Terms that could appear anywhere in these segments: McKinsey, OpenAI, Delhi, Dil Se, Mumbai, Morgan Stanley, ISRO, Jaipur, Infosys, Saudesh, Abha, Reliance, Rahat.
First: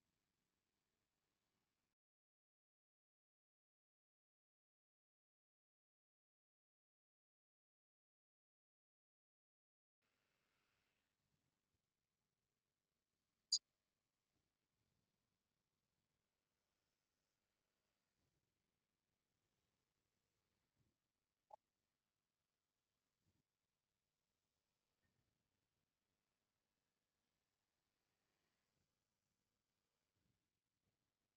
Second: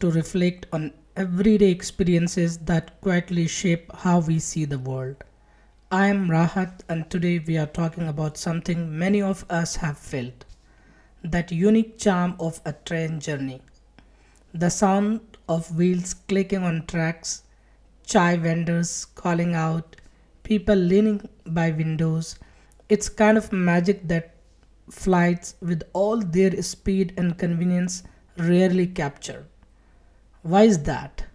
to reflect on everyday experiences that quietly shape how we see the world. I am Rahat, and today we are talking about something many of us have felt, that unique charm of a train journey, the sound of wheels clicking on tracks, chai vendors calling out, people leaning by windows. It's kind of magic that flights, with all their speed and convenience, rarely capture. Why is that?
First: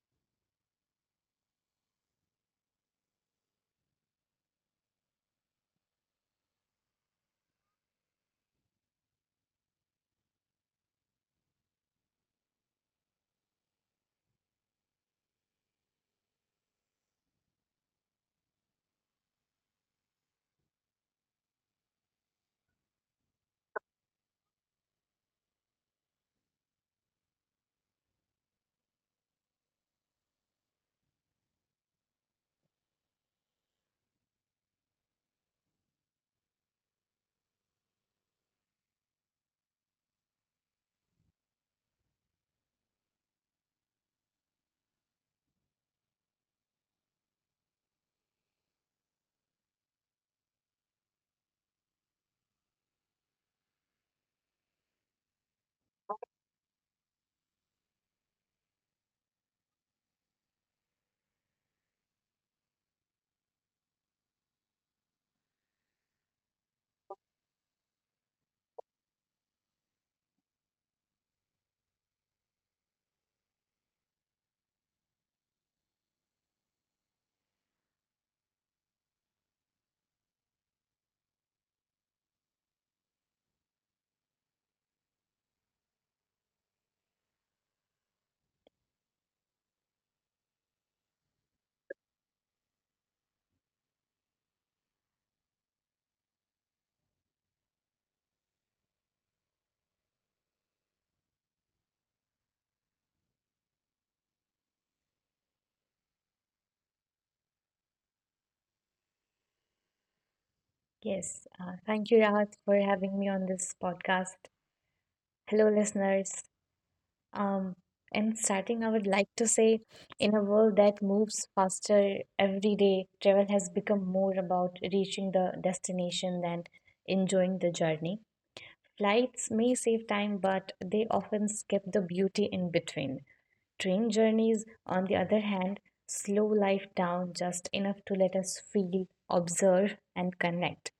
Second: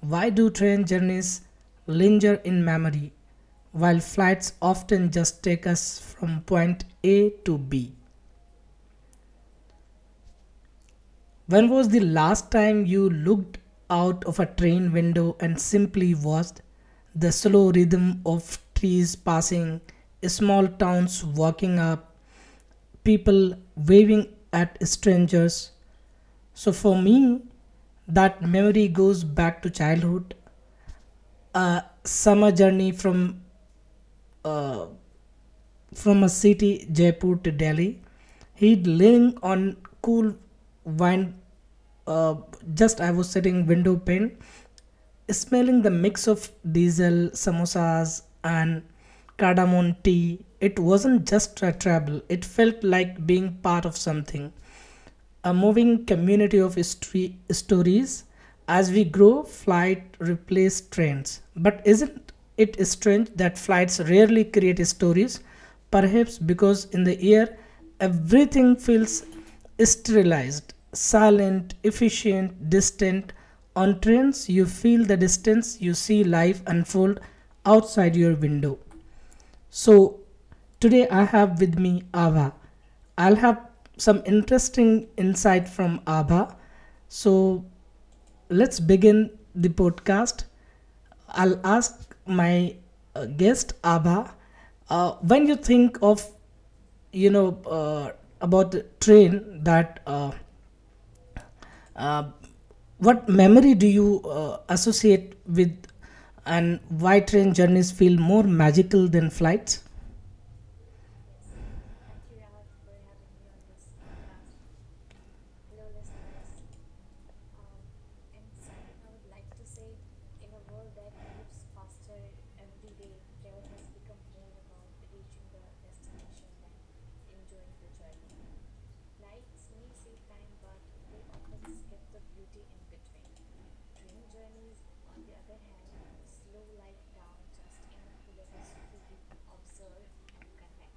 Why do train journeys linger in memory, while flights often just take us from point A to B? When was the last time you looked out of a train window and simply watched the slow rhythm of trees passing, small towns walking up, people waving at strangers? So for me, that memory goes back to childhood, a summer journey from a city Jaipur to Delhi. He'd leaning on cool wine. Uh, just I was sitting window pane, smelling the mix of diesel, samosas, and cardamom tea. It wasn't just a trouble, it felt like being part of something, a moving community of stories. As we grow, flight replaced trains, but isn't it strange that flights rarely create stories? Perhaps because in the air, everything feels sterilized, silent, efficient, distant. On trains, you feel the distance, you see life unfold outside your window. So, today I have with me Abha. I'll have some interesting insight from Abha. So, let's begin the podcast. I'll ask my guest Abha. When you think of, you know uh, about the train, that uh, what memory do you associate with, and why train journeys feel more magical than flights? Yes, thank you, Rahat, for having me on this podcast. Hello, listeners. Um, in starting, I would like to say, in a world that moves faster every day, travel has become more about reaching the destination than enjoying the journey. Flights may save time, but they often skip the beauty in between. Train journeys, on the other hand, slow life down just enough to let us feel, observe, and connect.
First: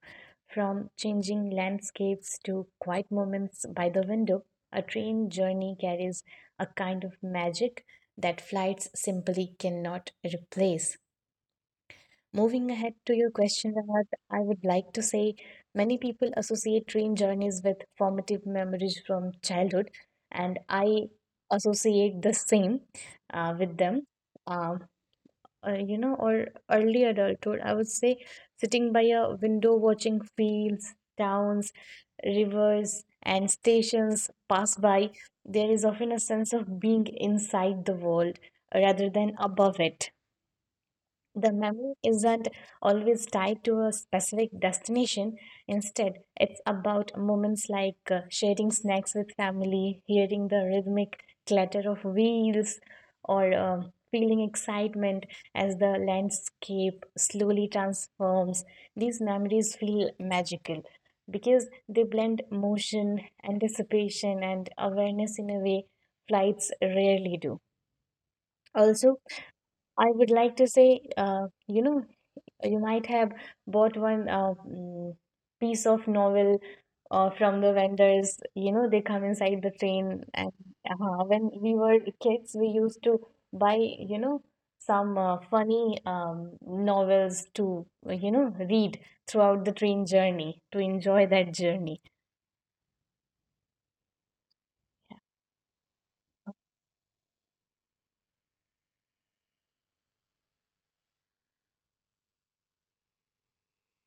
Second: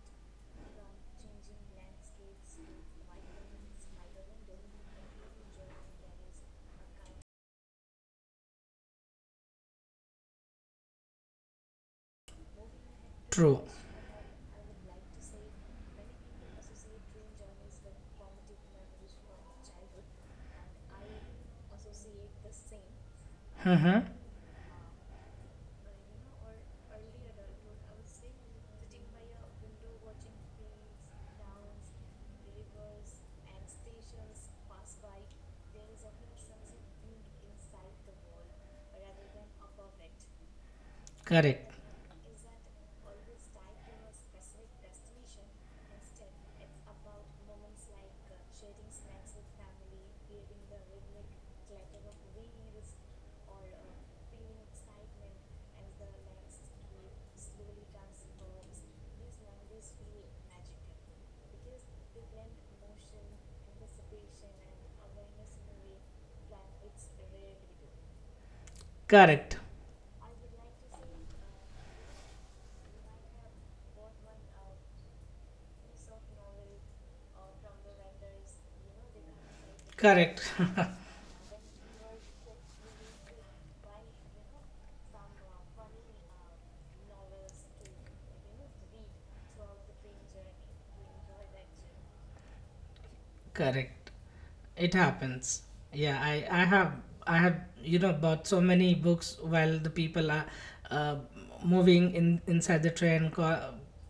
From changing landscapes to quiet moments by the window, a train journey carries a kind of magic that flights simply cannot replace. Moving ahead to your True. question, Rahat, I would like to say many people associate train journeys with formative memories from childhood, and I associate the same with Mm-hmm. them. Um, you know, or early adulthood, I would say sitting by a window watching fields, towns, rivers, and stations pass by, there is often a sense of being inside the world rather than above it. The Correct. memory isn't always tied to a specific destination. Instead, it's about moments like sharing snacks with family, hearing the rhythmic clatter of wheels, or feeling excitement as the landscape slowly transforms. These memories feel magical because they blend motion, anticipation, and awareness in a way flights rarely do. Also, Correct. I would like to say, you might have bought one piece of novel from the vendors. You know, they come inside the train. Correct. And when we were kids, we used to buy, you know, some funny novels to, read throughout the train journey to enjoy that journey. Correct. It happens. Yeah, I have, bought so many books while the people are uh, moving in inside the train,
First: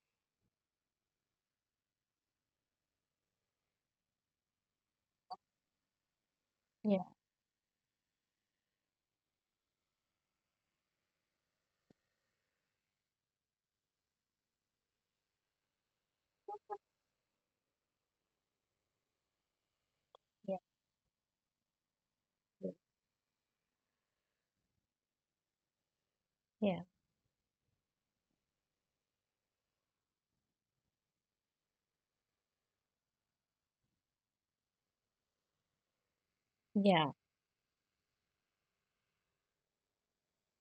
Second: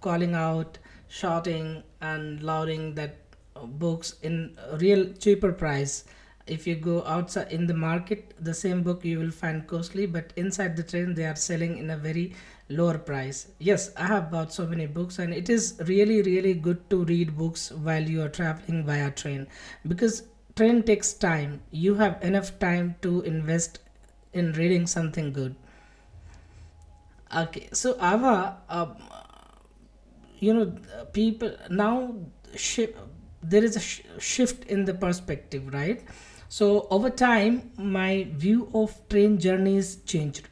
calling out, shouting and lauding that books in a real cheaper price. If you Yeah, go outside in the market, the same book you will find costly, but inside the train they are selling in a very lower price. Yes, I have bought so many books, and it is really really good to read books while you are traveling via train, because yeah, train takes time. You have enough yeah, time to invest in reading something good. yeah. Okay, so Ava, you know people now, shi- there is a shift in the perspective, right? So Yeah. over time my view of train journeys changed.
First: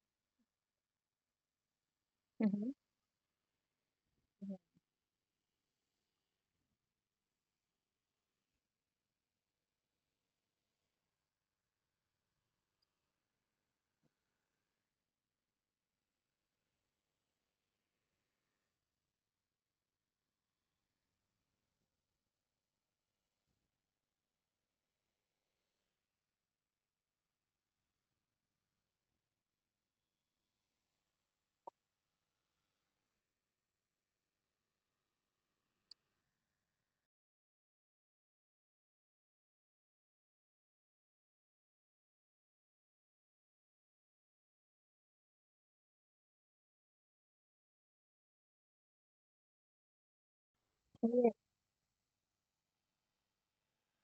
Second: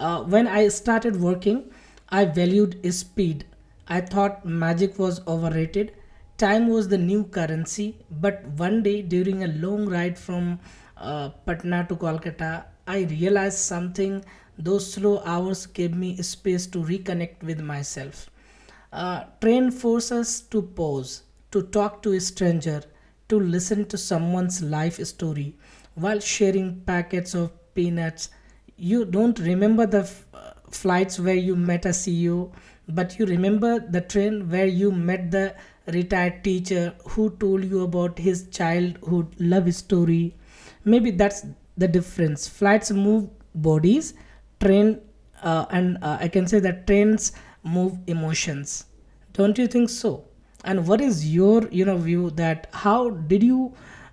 When I started working, I Mhm. valued speed. I thought magic was overrated. Time was the new currency, but one day during a long ride from Patna to Kolkata, I realized something. Those slow hours gave me space to reconnect with myself. Train forces to pause, to talk to a stranger, to listen to someone's life story while sharing packets of peanuts. You don't remember the flights where you met a CEO, but you remember the train where you met the retired teacher who told you about his childhood love story. Maybe that's the difference. Flights move bodies. Train, and I can say that trains move emotions. Don't you think so? And what is Ye- your, view, that how did you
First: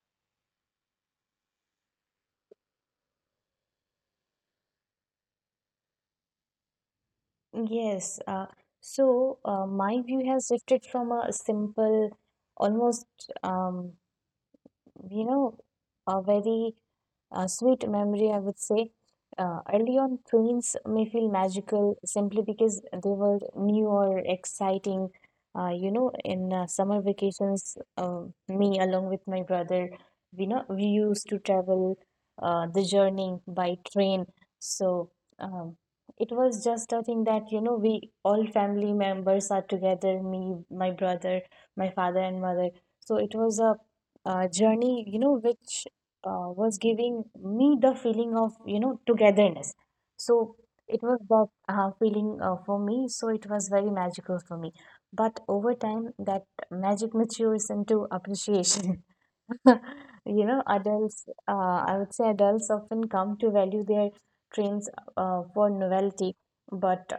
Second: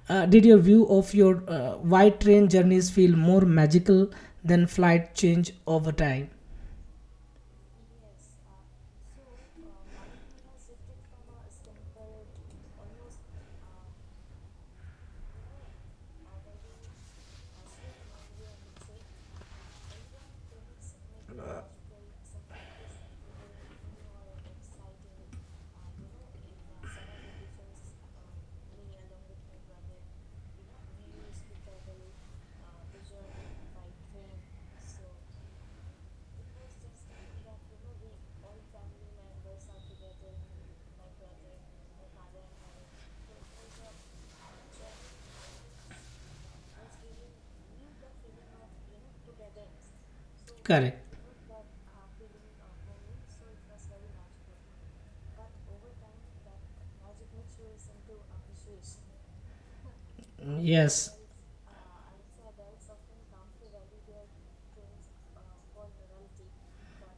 did your view of your, why train journeys feel more magical than flight, change over time? Yes. So my view has shifted from a simple, almost um, you know, a very sweet memory, I would say. Early on, trains may feel magical simply because they were new or exciting. In summer vacations, me along with my brother, we know we used to travel the journey by train. So um, it was just a thing that you know we all family members are together. Me, my brother, my father and mother. So it was a journey, you know, which was giving me the feeling of, you know, togetherness. So Correct. it was that feeling for me. So it was very magical for me. But over time, that magic matures into appreciation. You know, Yes. adults, I would say adults often come to value their trains for novelty, but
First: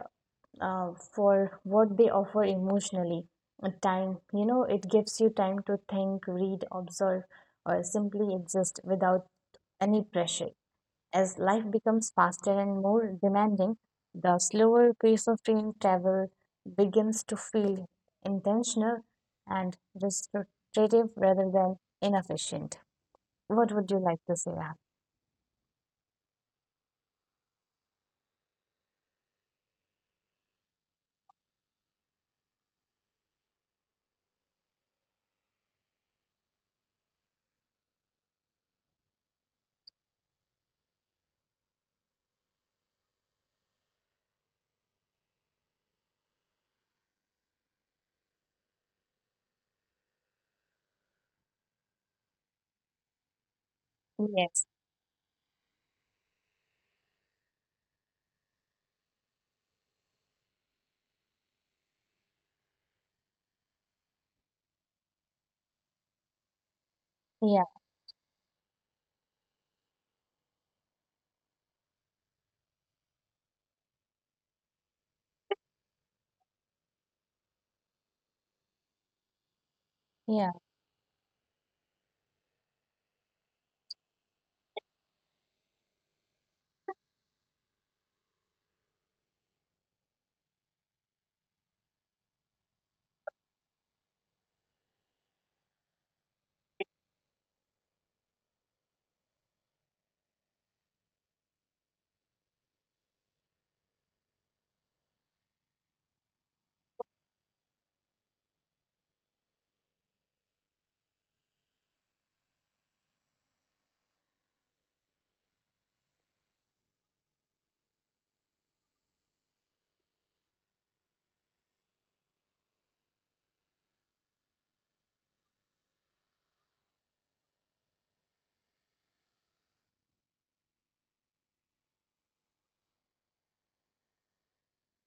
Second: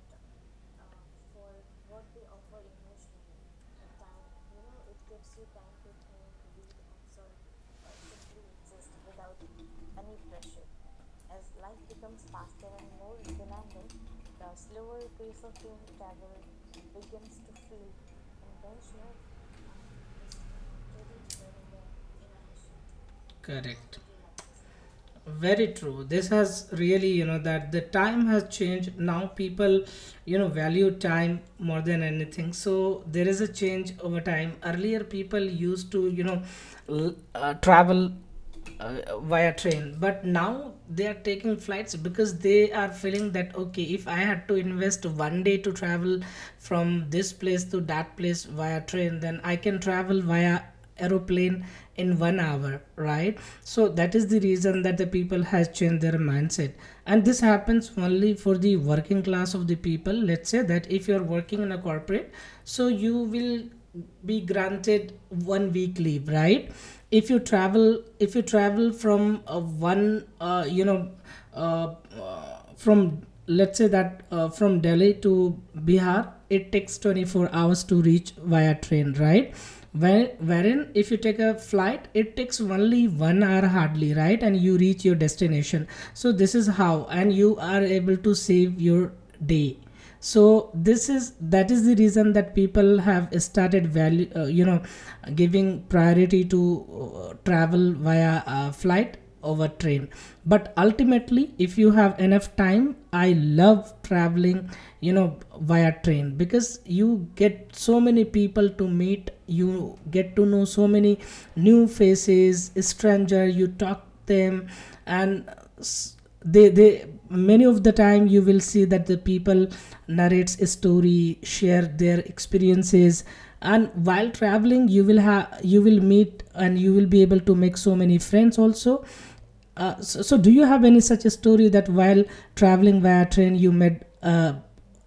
for what they offer emotionally. Time, you know, it gives you time to think, read, observe, or simply exist without any pressure. As life becomes faster and more demanding, the slower pace of train travel begins to feel intentional and restorative rather than inefficient. What would you Correct. like to say? Ab? Very true. This has really, that the time has changed. Now people value time more than anything. So there is a change over time. Earlier people used to, travel via train, but now they are taking flights because they are feeling that okay, if I had to invest one day to travel from this place to that place via train, then I can travel via aeroplane in one hour, right? So that is the Yes. reason that the people has changed their mindset. And this happens only for the working class of the people. Let's say that if you are working in a corporate, so you will be granted one week leave, right? if you Yeah. travel if you travel from one you know from let's say that, from Delhi to Bihar, it takes 24 hours to reach via train, right? Yeah. Wherein if you take a flight, it takes only one hour hardly, right? And you reach your destination. So this is how, and you are able to save your day. So this is that is the reason that people have started value, giving priority to travel via flight over train, but ultimately if you have enough time, I love traveling, via train, because you get so many people to meet, you get to know so many new faces, stranger, you talk them. And s- they, many of the time you will see that the people narrates a story, share their experiences. And while traveling, you will meet, and you will be able to make so many friends also. So, do you have any such a story that while traveling via train you met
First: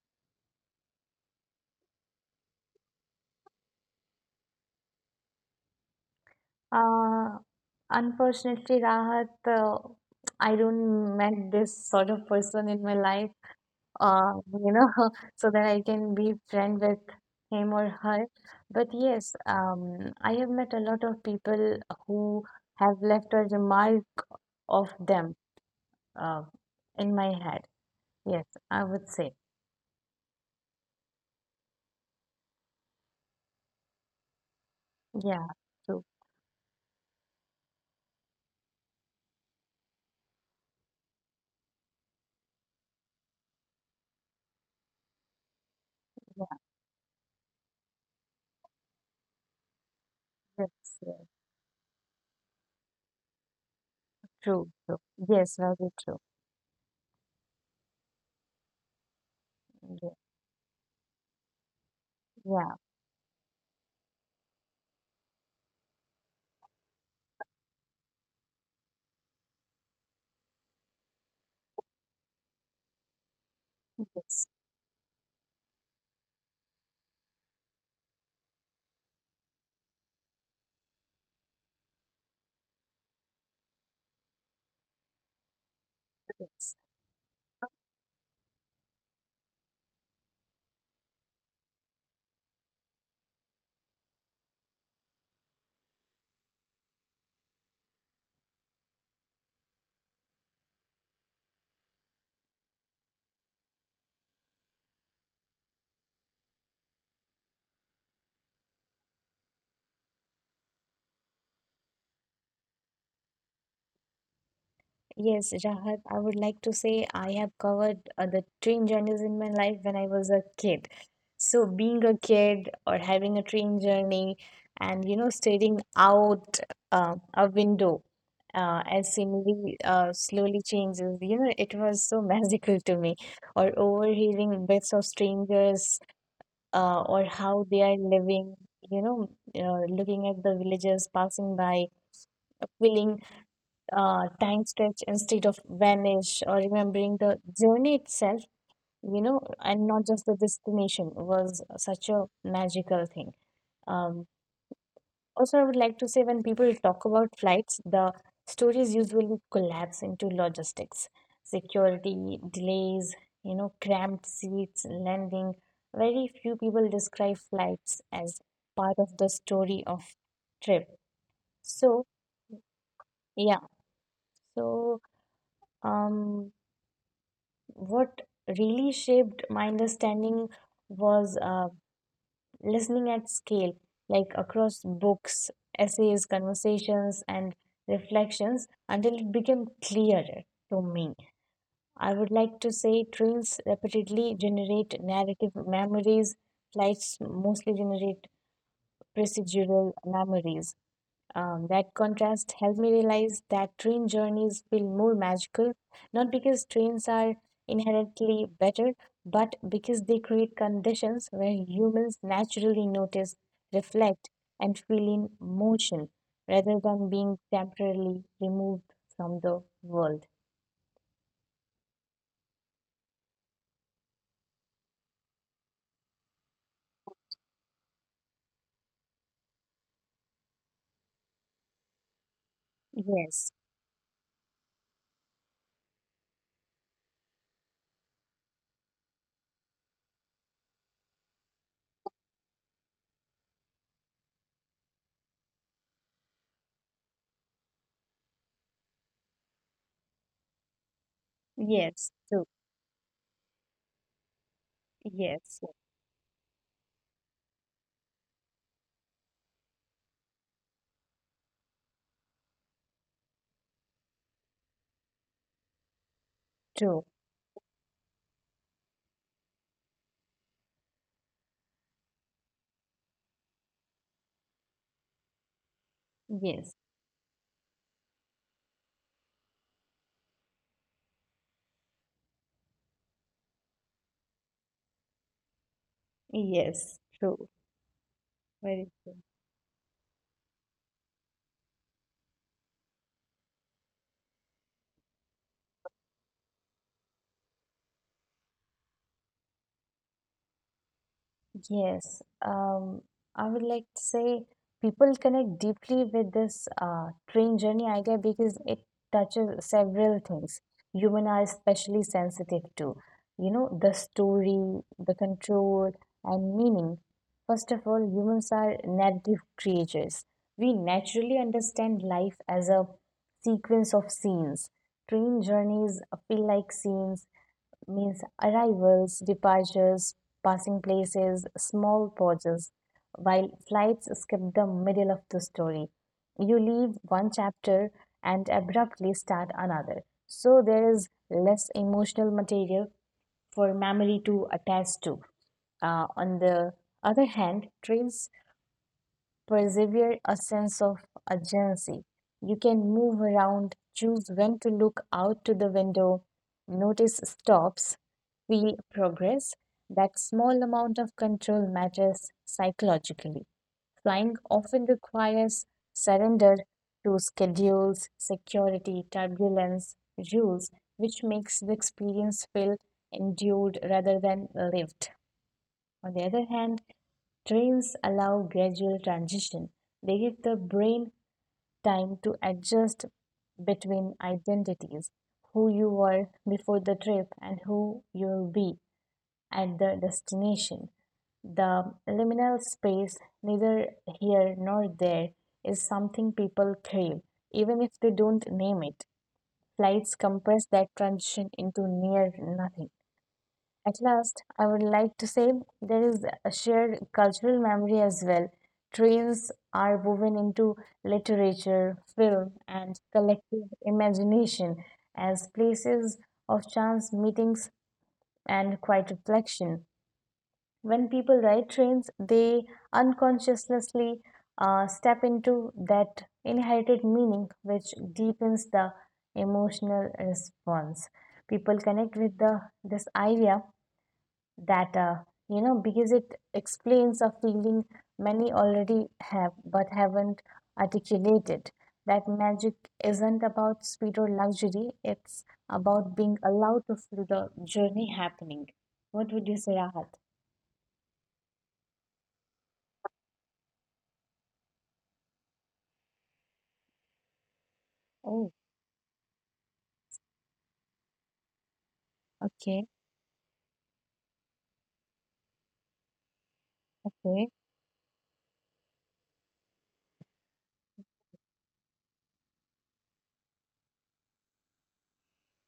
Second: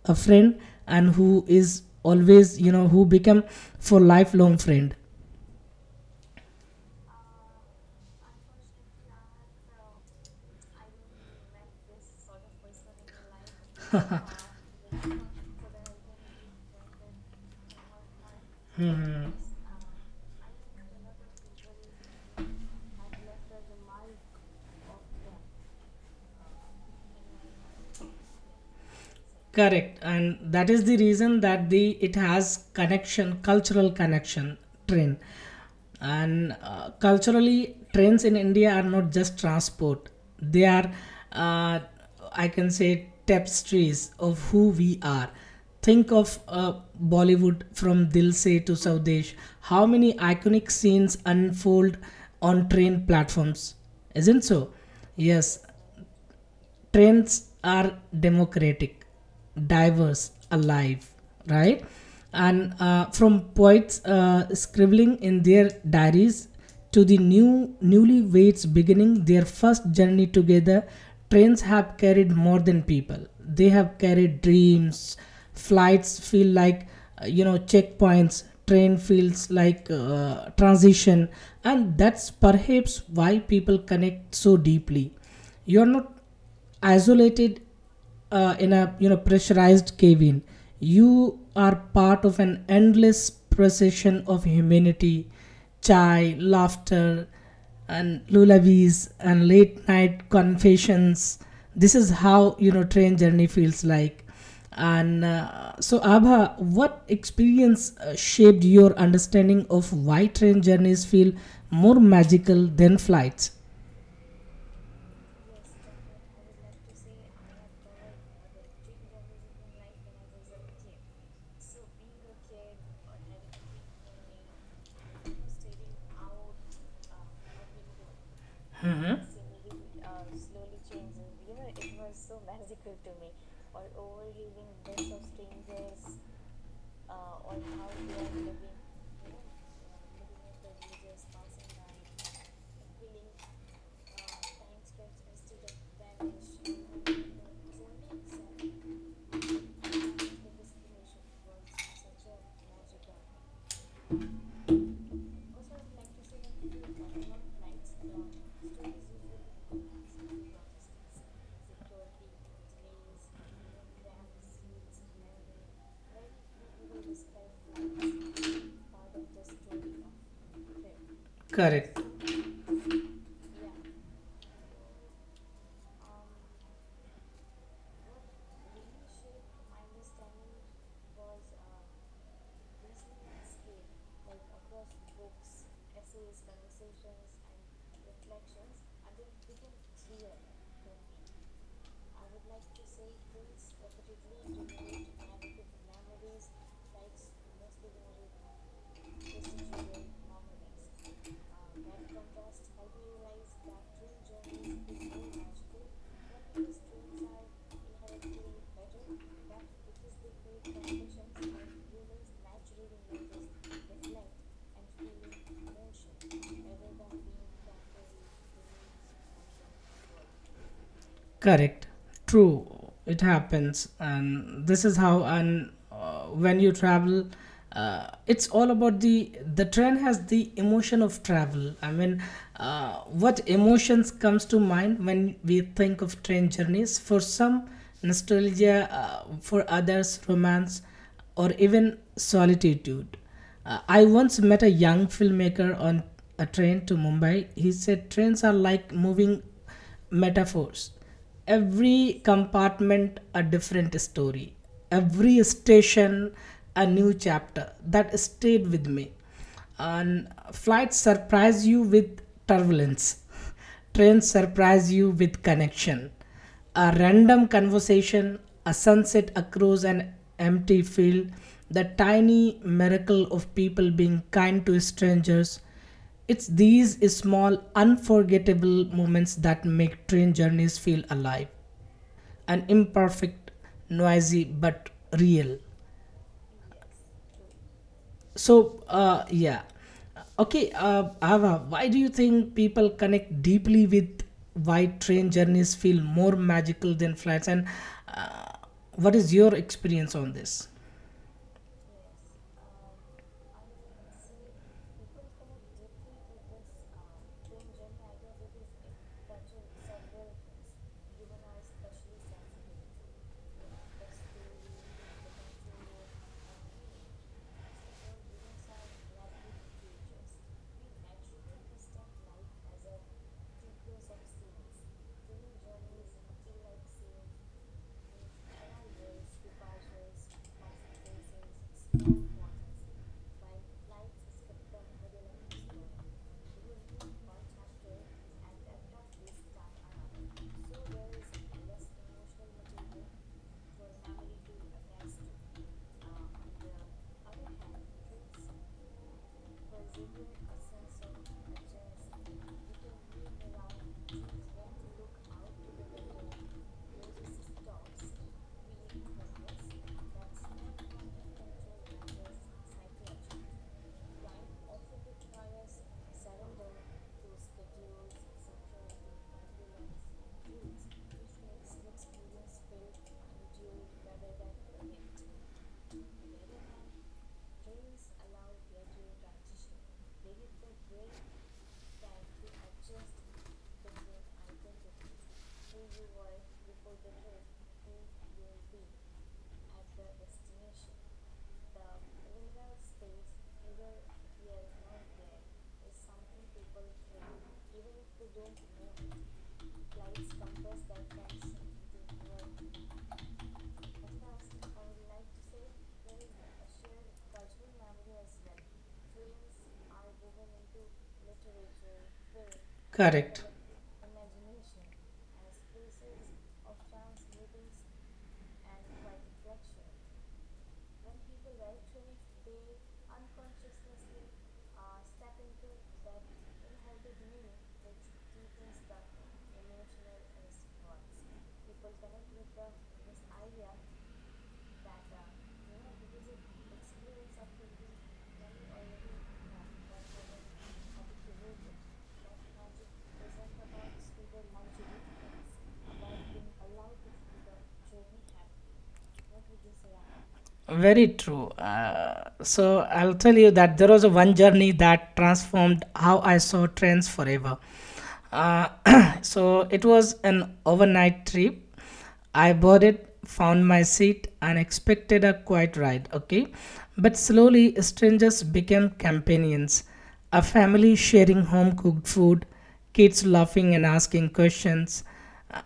a friend, and who is always, who become for lifelong friend? Uh, Unfortunately, Rahat, I don't met this sort of person in my life, you know, so that I can be friend with him or her. But yes, I have met a lot of people who have left a remark of them uh, in my head. Yes, I would say. Correct, and that is the reason that the it has connection, cultural connection, train, Yeah, true. and culturally trains in India are not just transport; they are, uh, I can say, tapestries of who we are. Think of Yeah, Bollywood, from Dil Se to Saudesh. How many yes, iconic scenes yeah, unfold on train platforms? Isn't true, so? true. Yes, Yes, very true. trends are democratic, Yeah, diverse, alive, right? yeah, And from poets scribbling in their diaries to the newlyweds beginning their first journey together, trains have carried more than people. They have carried yes, dreams. Flights feel like, checkpoints. Train feels like transition, and that's perhaps why people connect so deeply. You're not yes. isolated in a, pressurized cave-in. You are part of an endless procession of humanity, chai, laughter and lullabies and late night confessions. This is how, train journey feels like. And so Abha, what experience shaped your understanding of why train journeys feel more magical than flights? Yes, Rahat, I would like to say I have covered the train journeys in my life when I was a kid. So being a kid or having a train journey and you know staring out a window as scenery slowly changes, you know, it was so magical to me. Or overhearing bits of strangers or how they are living, you know, looking at the villagers passing by, feeling time stretch instead of vanish or remembering the journey itself, you know, and not just the destination was such a magical thing. Um, Also, I would like to say when people talk about flights, the stories usually collapse into logistics, security, delays, you know, cramped seats, landing. Very few people describe flights as part of the story of trip. Correct. So, yeah, so um what really shaped my understanding was listening at scale, like across books, essays, conversations, and reflections until it became clearer to me. I would like to say trains repeatedly generate narrative memories, flights mostly generate procedural memories. That contrast helped me realize that train journeys feel more magical, not because trains are inherently better, but because they create conditions where humans naturally notice, reflect, and feel in motion rather than being temporarily removed from the world. Correct. True. It happens, and this is how. And when you travel, it's all about the train has the emotion of travel. I mean, uh, what Yes, emotions comes to mind when we think of train journeys? For some, nostalgia. For others, romance, or even solitude. I once met a young filmmaker on a train to Mumbai. He said trains are like moving metaphors, yes, every true. compartment a different story, every Yes, station a new chapter. That stayed with me. And flights surprise you with turbulence, trains surprise you with connection, a true. random conversation, a sunset across an empty field, the tiny miracle of people being kind to strangers. It's Yes, these small, unforgettable moments that make train journeys feel alive and imperfect, noisy, but real. yes, true. So, Very true. Yeah. Okay, Ava, why do you think people connect deeply with why train journeys feel more magical than flights? And uh, what is your experience on this? Yes, I would like to say people connect deeply with this train journey idea because it touches several things. Human are especially sensitive to, you know, the story, the control, and meaning. First of all, humans are narrative creatures. We naturally understand life as a sequence of scenes. Train journeys feel like scenes means arrivals, departures, passing places, small pauses, while flights skip the middle of the story. You leave one chapter and abruptly start another. So there is less emotional material for memory to attach to. On the other hand, trains persevere a sense of agency. You can move around, choose when to look out to the window, notice stops, feel progress. That small amount of control matters psychologically. Flying often requires surrender to schedules, security, turbulence, rules, which makes the experience feel endured rather than lived. On the other hand, trains allow gradual transition. They give the brain time to adjust between identities, who you were before the trip and who you'll be at the destination. The liminal space, neither here nor there, is something people crave, even if they don't name it. Flights compress that transition into near nothing. At last, I would like to say there is a shared cultural memory as well. Trains are woven into literature, film, and Correct. collective imagination as places of chance meetings and quiet reflection. When people ride trains, they unconsciously step into that inherited meaning which deepens the emotional response. People connect with this idea that you know because it explains a feeling many already have but haven't articulated, that magic isn't about speed or luxury, it's about being allowed to feel the journey happening. What would you say, Rahat? Very true. So I'll tell you that there was a one journey that transformed how I saw trains forever. Oh, Uh, so it was an overnight trip. I okay, boarded, found my seat, and expected a quiet ride. Okay, but okay. slowly strangers became companions. A family sharing home cooked food, kids laughing and asking questions,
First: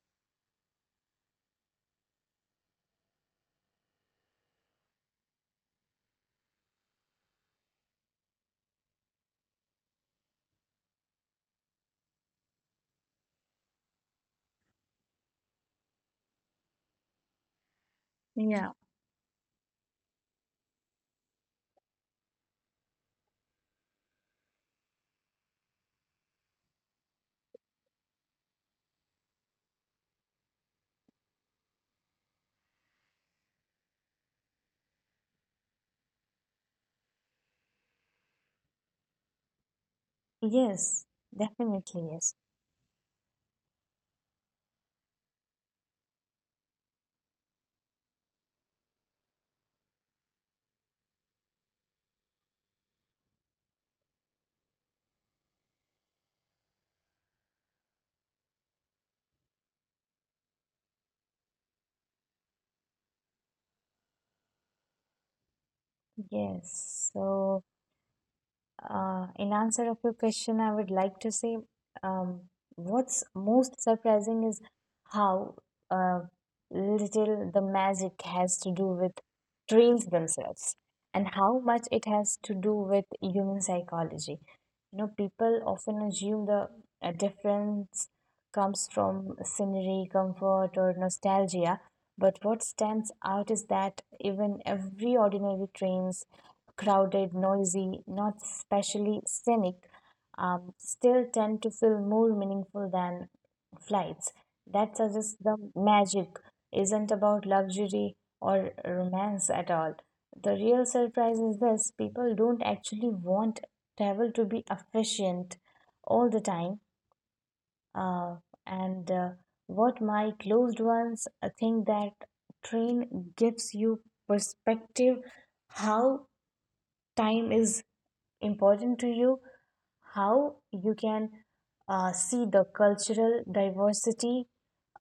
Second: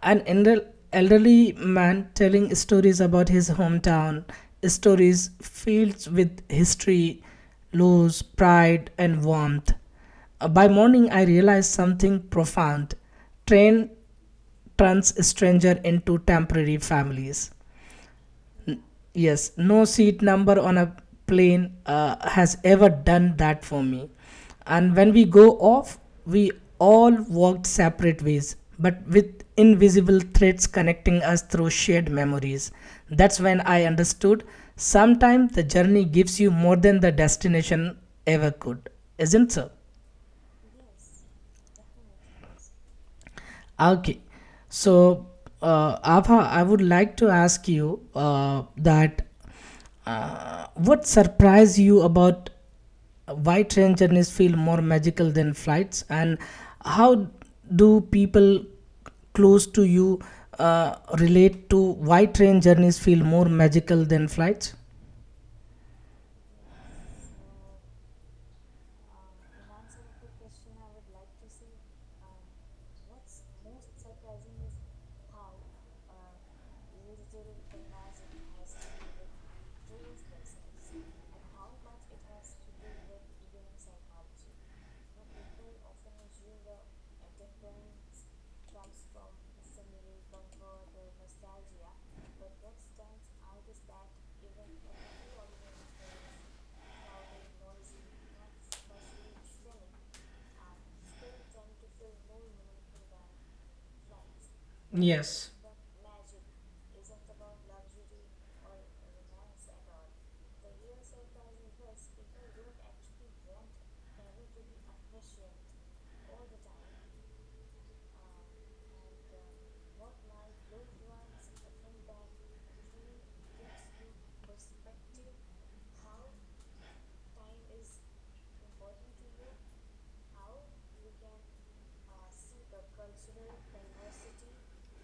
an elderly man telling stories about his hometown, stories filled with history, loss, pride, and warmth. By morning, I realized something profound. Train turns stranger into temporary families. Yeah. Yes, no seat number on a plane has ever done that for me. And when we go off, we all walked separate ways, but with invisible threads connecting us through shared memories. That's when I understood, sometimes the journey gives you more than the destination ever could, isn't so? Yes, definitely yes. Okay. So, Abha, I would like to ask you that what surprised you about why train journeys feel more magical than flights, and how do people close to you relate to why train journeys feel more magical than flights? Yes, so in answer of your question, I would like to say um, what's most surprising is how uh, little the magic has to do with trails themselves and how much it has to do with human psychology. You know, people often assume the difference comes from scenery, comfort, or nostalgia. But what stands out is that even every ordinary trains crowded, noisy, not specially scenic, still tend to feel more meaningful than flights. That suggests Yes, the magic isn't about luxury or romance at all. The real surprise is this people don't actually want travel to be efficient all the time, uh, and what my closed ones think that train gives you perspective, how time is important to you, how you can see the cultural diversity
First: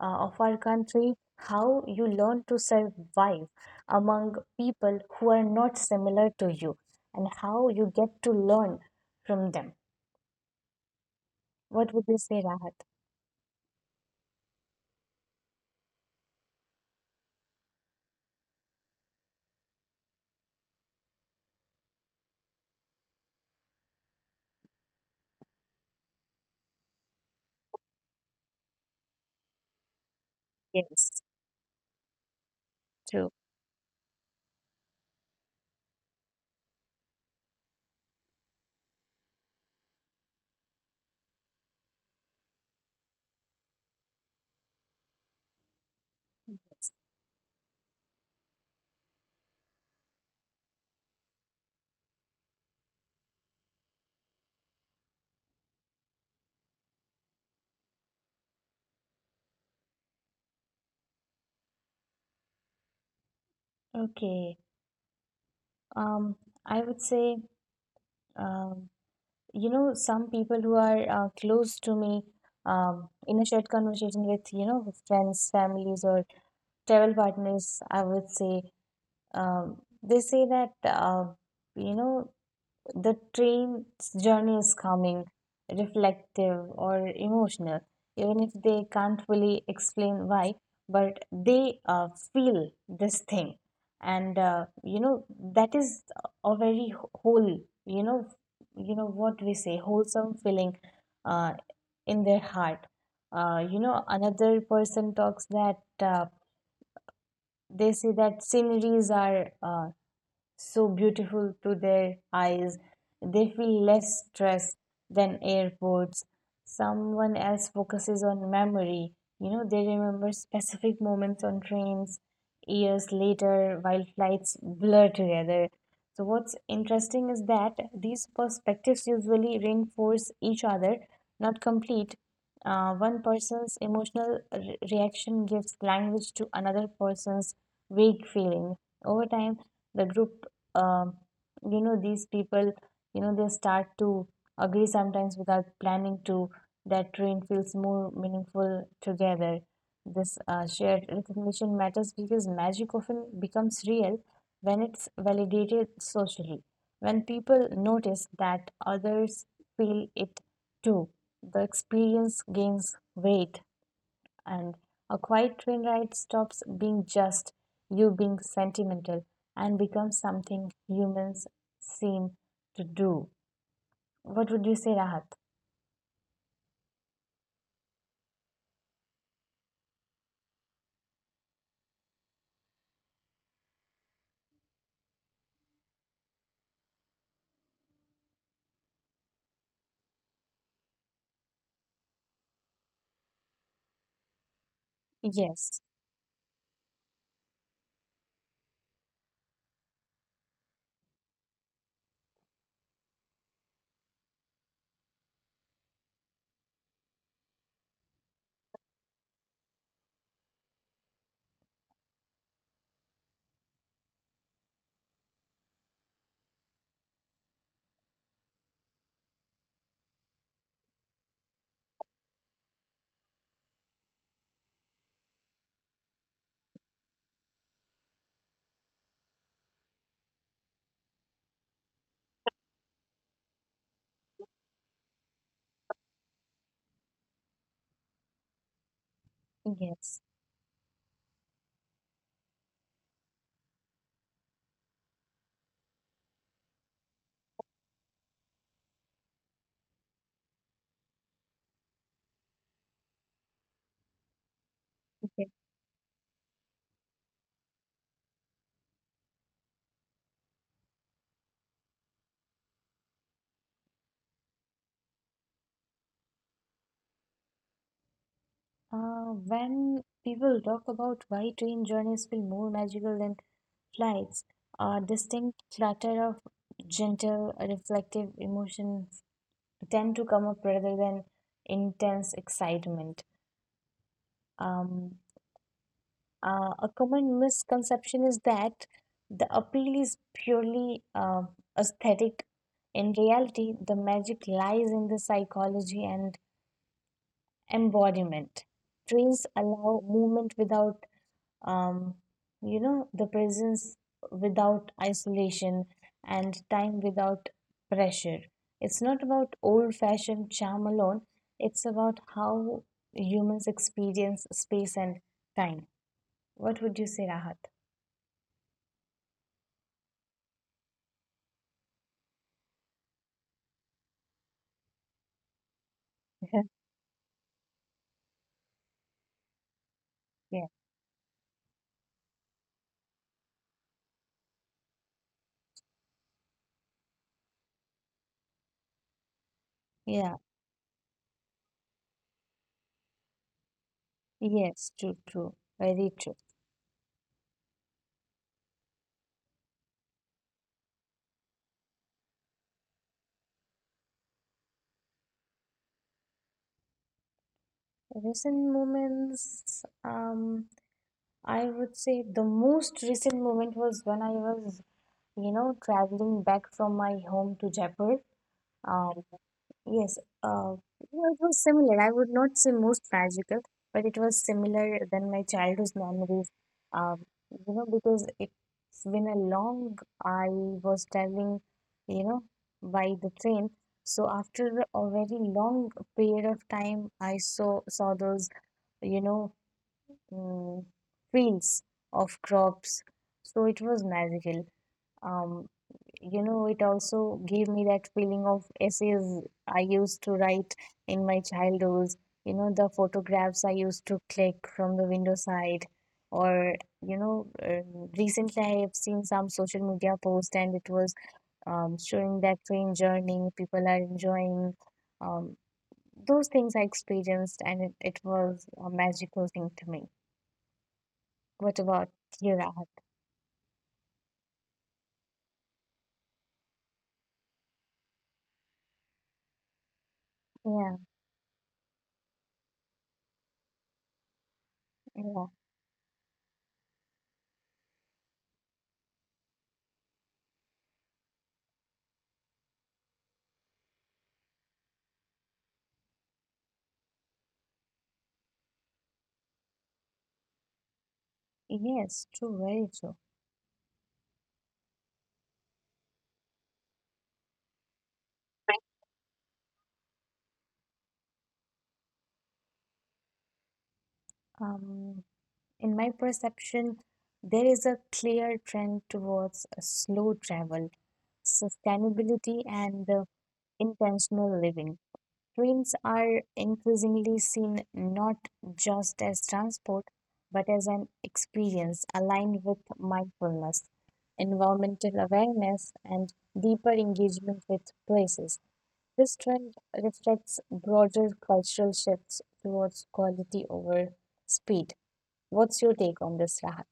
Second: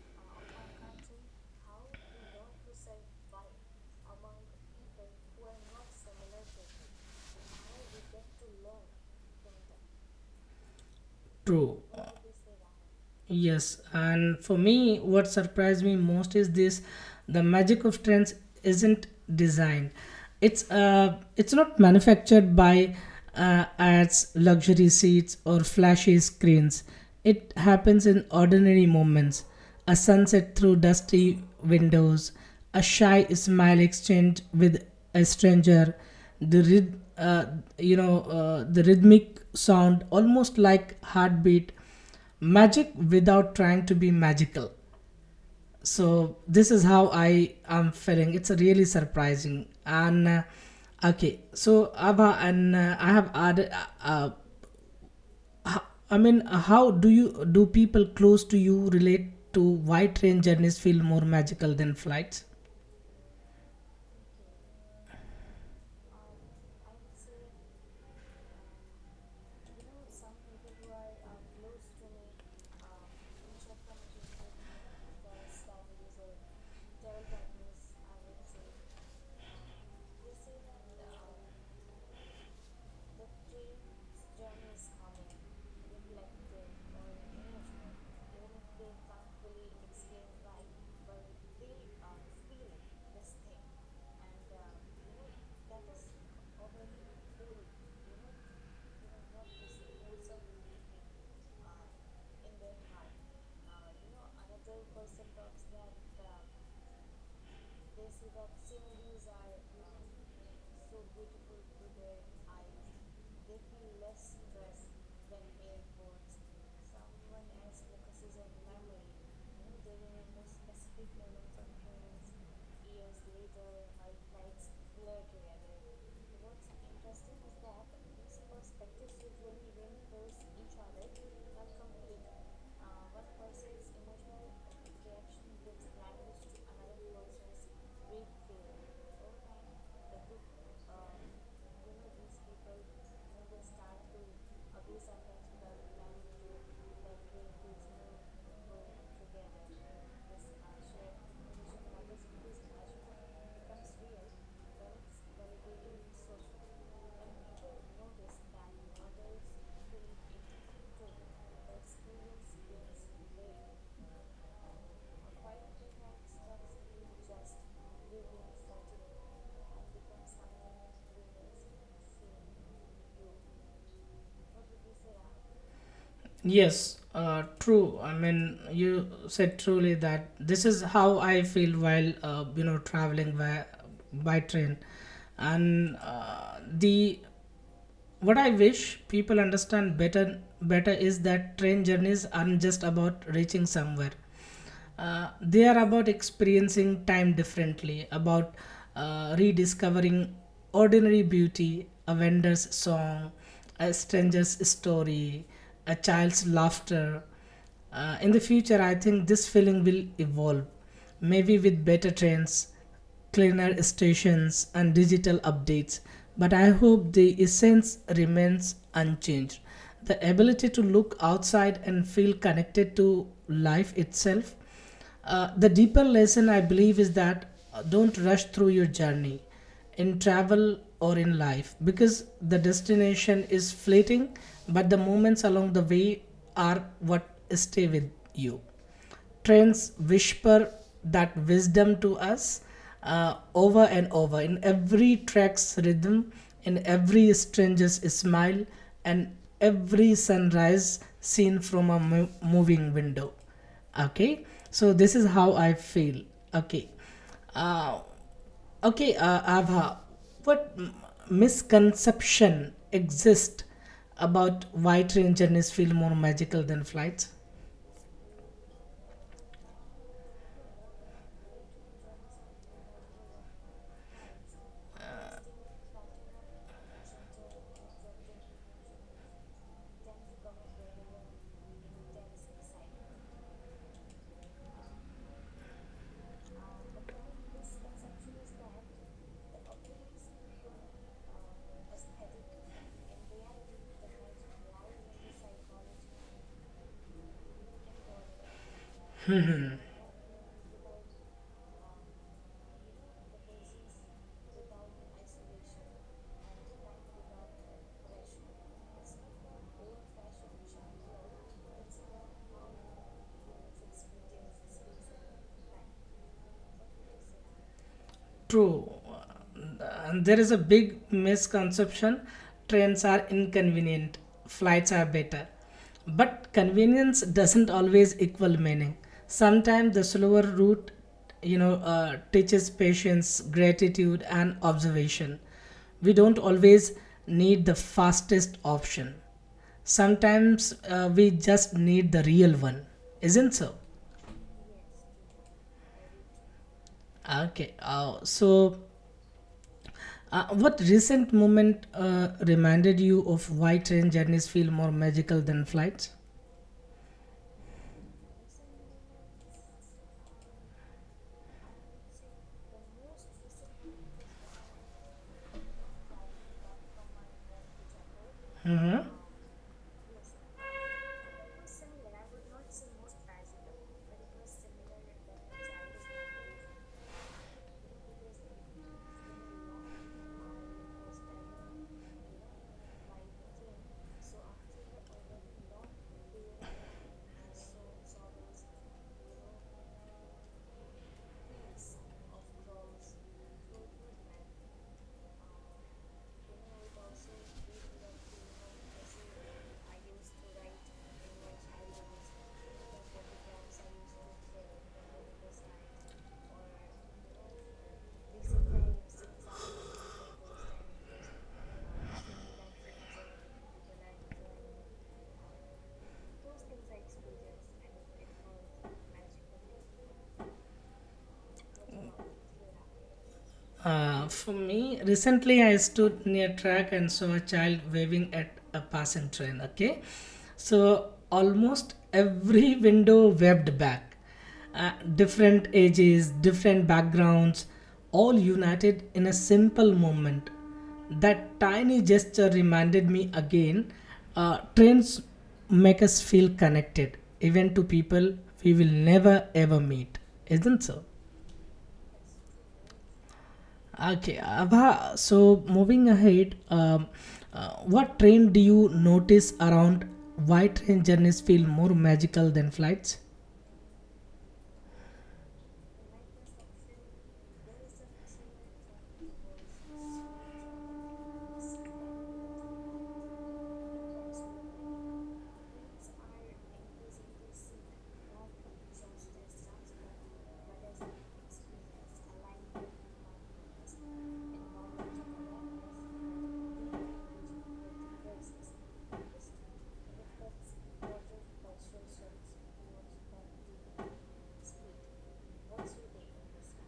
of our country, how you learn to survive among people who are not similar to you, and how you get to learn from them. true. What would you say, Rahat? Yes, and for me, what surprised me most is this: the magic of trends isn't designed. It's not manufactured by ads, luxury seats, or flashy screens. It happens in ordinary moments: a sunset through Yes, dusty windows, a true. shy smile exchange with a stranger, the rhythmic sound, almost like heartbeat magic without trying to be magical. So this is how I am feeling. It's really surprising. And okay, so Abha, and I have added uh, uh, I mean how do you do people close to you relate to why train journeys feel more magical than flights? Okay. Um, I would say, um, you know, some people who are close to me in a shared conversation with, you know, with friends, families, or travel partners, I would say, um, they say that, you know, the train's journey is calming, reflective, or emotional, even if they can't fully explain why, but they feel this thing. And, you know, that is a very whole, you know, you know what we say, wholesome feeling uh, in their heart. You know, another person talks that uh, they say that sceneries are so beautiful to their eyes. They feel less stressed than airports. Someone else focuses on memory. You know, they remember specific moments on trains years later while flights blur together. So, what's interesting is that these perspectives usually reinforce each other, not complete. One person's emotional reaction gives language to another person's vague feeling. Over time, the group, um, you know, these people, you know, they start to agree, sometimes without planning to, that train feels more meaningful together. This shared recognition matters because magic often becomes real when it's validated socially. When people notice that others feel it too, the experience gains weight, and a quiet train ride stops being just you being sentimental and becomes something humans seem to do. What would you say, Rahat? Yes, true. I mean, you said truly that this is how I feel while you know traveling by train, and the what I wish people understand better is that train journeys aren't just about reaching somewhere. They are Yes, about experiencing time differently, about rediscovering ordinary beauty: a vendor's song, a stranger's story, a child's laughter. In the future I think this feeling will evolve, maybe with better trains, cleaner stations, and digital updates, but I hope the essence remains unchanged. The ability to look outside and feel connected to life itself. The deeper lesson I believe is that don't rush through your journey, in travel or in life, because the destination is fleeting, but the moments along the way are what stay with you. Trends yes, whisper that wisdom to us over and over, in every track's rhythm, in every stranger's smile, and every sunrise seen from a moving window. Okay, so this is yes. how I feel. Okay, uh, okay, Abha, what misconception exists about why train journeys feel more magical than flights? When people talk about why train journeys feel more magical than flights, a distinct clutter of gentle, reflective emotions tend to come up rather than intense excitement. Um, a common misconception is that the appeal is purely aesthetic. In reality, the magic lies in the psychology and embodiment. Trains allow movement without, um, you know, the presence without isolation and time without pressure. It's not about old fashioned charm alone, it's about how humans experience space and time. What would you say, Rahat? True. There is a big misconception. Trains are inconvenient, flights are better. But convenience doesn't always equal meaning. Sometimes the slower Yeah, route, you know, teaches patience, gratitude, and observation. We don't always need the fastest option. yeah, Sometimes we just need the real one, isn't so? yes, true, true, very true. Okay. What recent moment reminded you of why train journeys feel more magical than flights? Recent moments, I would say the most recent moment was when I was traveling back from my home to Jaipur. Mm-hmm. Um, Yes, uh, well, it was similar. I would not say most magical, but it was similar than my childhood memories. Because it's been a long, I was traveling, you know, by the train. So after a very long period of time, I saw those, you know, um, fields of crops. So it was magical. Um, you know, it also gave me that feeling of essays I used to write in my childhood, you know, the photographs I used to click from the window side, or you know uh, recently I have seen some social media post and it was showing that train journey people are enjoying, um, those things I experienced and it was a magical thing to me. What about you, Rahat? For me, recently I stood near track and saw a child waving at a passing train. Okay, Yeah, so almost every window waved back. Yeah, Different ages, different backgrounds, all united in a simple moment. That tiny gesture reminded me again, trains make us feel connected, even to people we will never ever meet. Isn't so? yes, true, very true. Okay, Abha, so moving ahead, what trend do you notice around why train journeys feel more magical than flights? um In my perception, there is a clear trend towards a slow travel, sustainability, and intentional living. Trains are increasingly seen not just as transport, but as an experience aligned with mindfulness, environmental awareness, and deeper engagement with places. This trend reflects broader cultural shifts towards quality over speed. What's your take on this, Rahat?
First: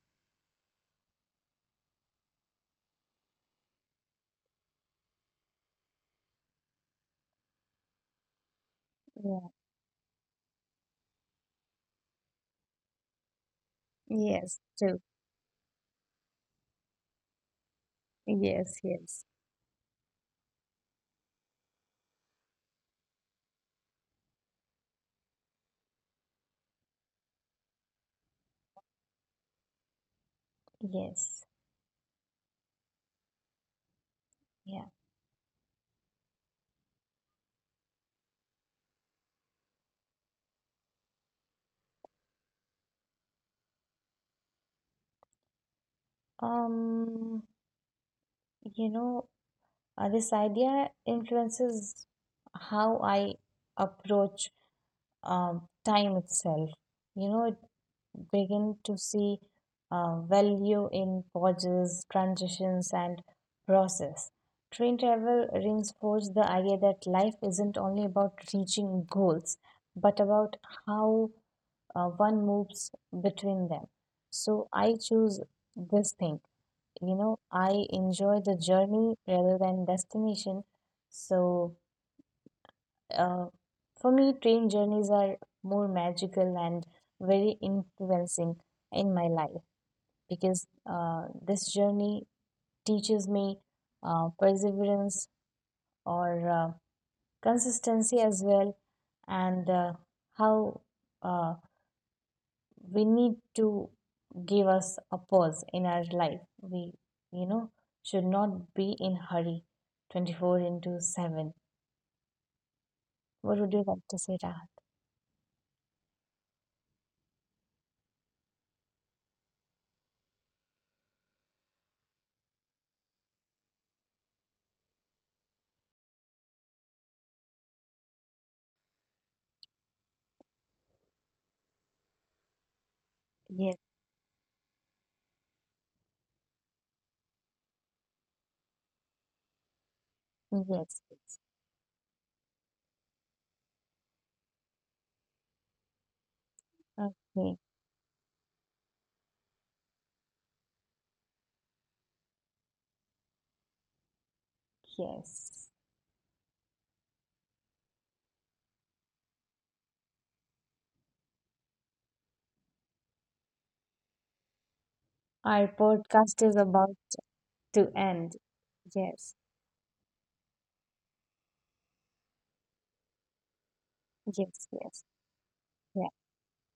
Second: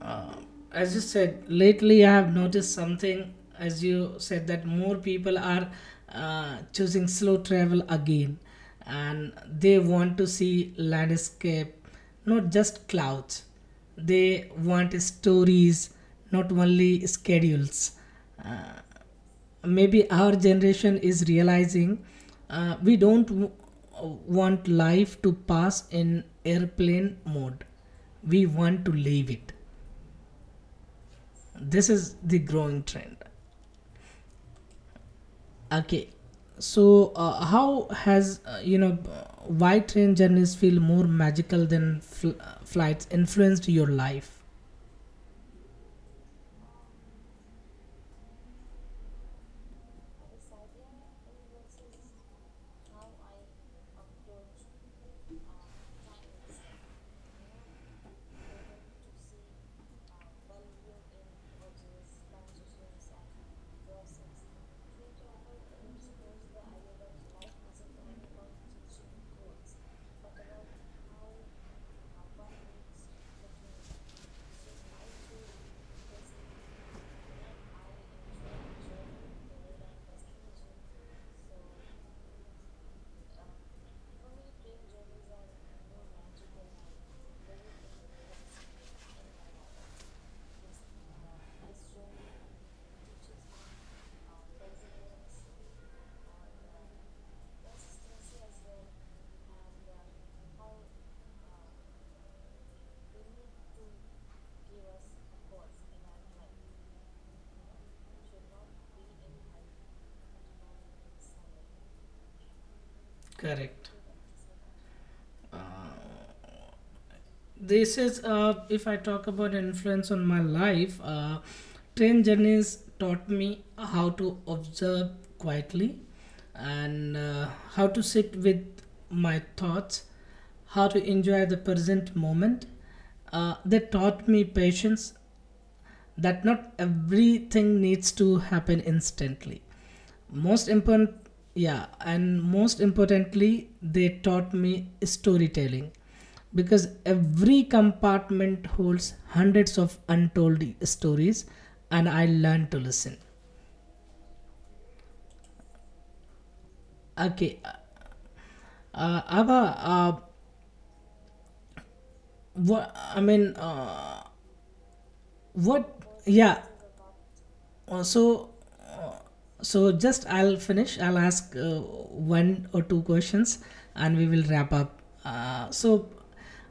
uh, as you said, lately I have noticed something, as you said, that more people are choosing slow travel again, and Yeah. they want to see landscape, not just clouds. They Yes. want True. stories, not only schedules. uh, Yes. Yes. maybe our generation is realizing we don't w- uh, want life to pass in airplane mode. We want to live it. Yes, This is the growing trend. yeah. Okay, so how has you know why train journeys feel more magical than flights influenced your life? Um, you know, this idea influences how I approach time itself. You know, it begin to see value in pauses, transitions, and process. Train travel reinforced the idea that life isn't only about reaching goals, but about how one moves between them. So I choose this thing. You know, I enjoy the journey rather than destination. So uh, for me, train journeys are more magical and very influencing in my life, because this journey teaches me perseverance or consistency as well, and how uh, we need to give us a pause in our life. We, you know, should not be in hurry 24 into 7. What would you Correct. like to say, Rahat? uh, this is, if I talk about influence on my life, train journeys taught me how to observe quietly, and how to sit with my thoughts, how to enjoy the present moment. uh, Yes, they taught me patience, that not everything needs to happen instantly. yes, Most yes, important, yes. yeah, and most importantly, they taught me storytelling, because Okay, every compartment holds hundreds of untold stories, and I learned to listen. yes, Okay. Abha, what I mean our what podcast is yeah about to end. so Yes, So just I'll finish. I'll ask one or two questions, and we will yes, wrap yes. up.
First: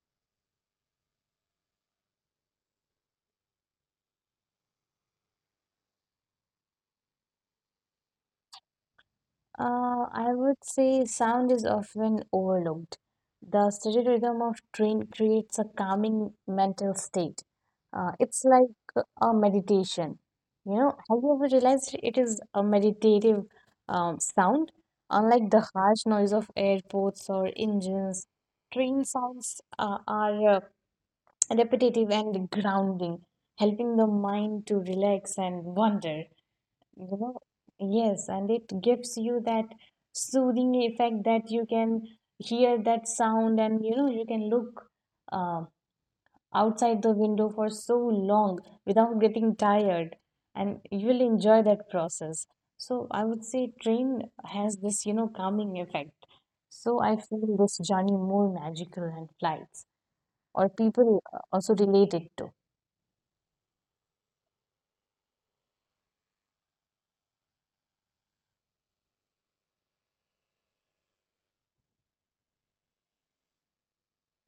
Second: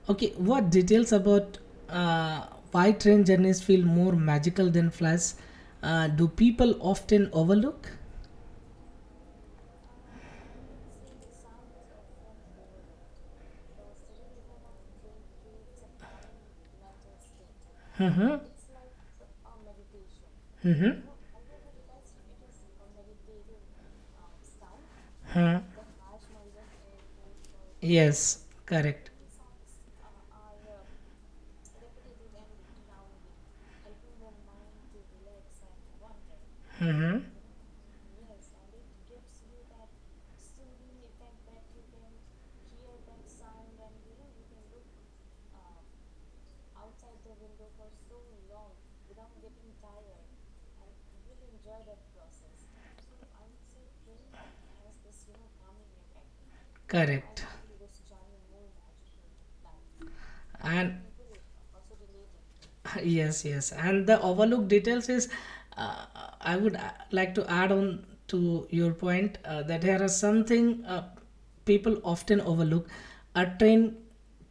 Okay, what details about uh, why train journeys feel more magical than flights do people often overlook? I would say sound is often overlooked. The steady rhythm of train creates a calming mental state. Mm-hmm. It's like a meditation. You know, Mm-hmm. have you ever realized it is a meditative sound? Unlike the Mm-hmm. harsh noise of airports or engines, Yes, train correct. sounds are repetitive and grounding, helping the mind to relax and wander. Mm-hmm. You know, yes, and it gives you that soothing effect, that you can hear that sound and you know you can look uh, outside the window for so long without getting tired and you will enjoy that process. So I would say train has this, you know, calming effect. So I Correct. feel this journey more magical than flights, or And people also relate it to. yes, yes, and the overlooked details is, uh, I would like to add on to your point that there are something people often overlook. A train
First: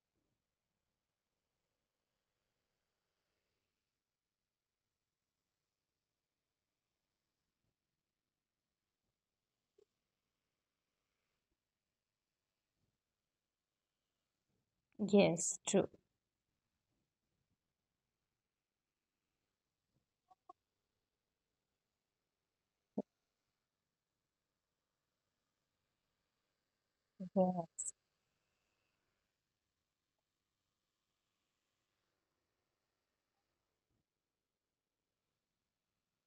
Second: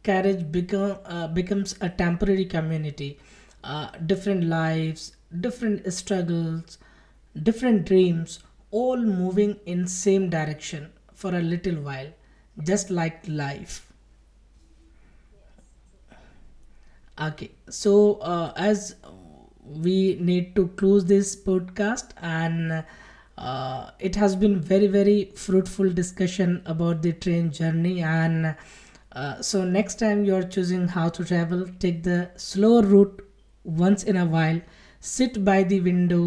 carriage becomes a temporary community: different lives, different struggles, different dreams, all moving in same direction for a little while, just like life. Yes, true. Okay, so as we need to close this podcast, and it has been very very fruitful discussion about the train Yeah. journey. And so next time you are choosing how to travel, take the slow route once in a while. Sit by the window,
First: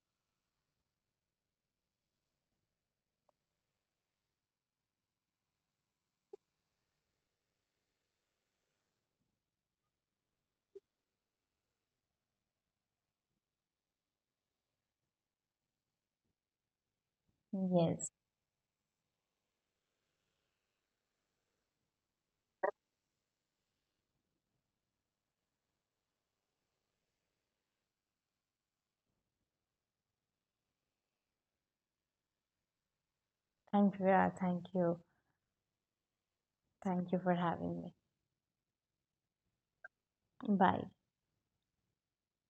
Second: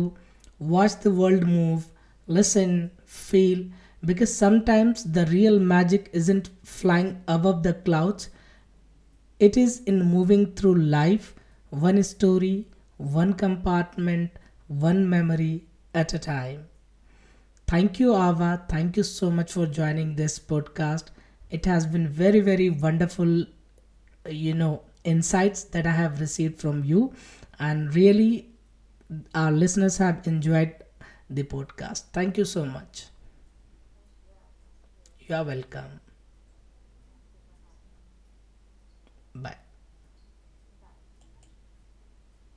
watch the world move, listen, feel. Because sometimes the real magic isn't flying above the clouds, it is in moving through life, one story, one compartment, one memory at a time. Thank Yes. you, Ava. Thank you so much for joining this podcast. It has been very, very wonderful, you know, insights that I have received from you. And really, our listeners have enjoyed the podcast. Thank you so much. Thank you. Yeah, thank you. You are welcome. Thank you for having me. Bye. Bye.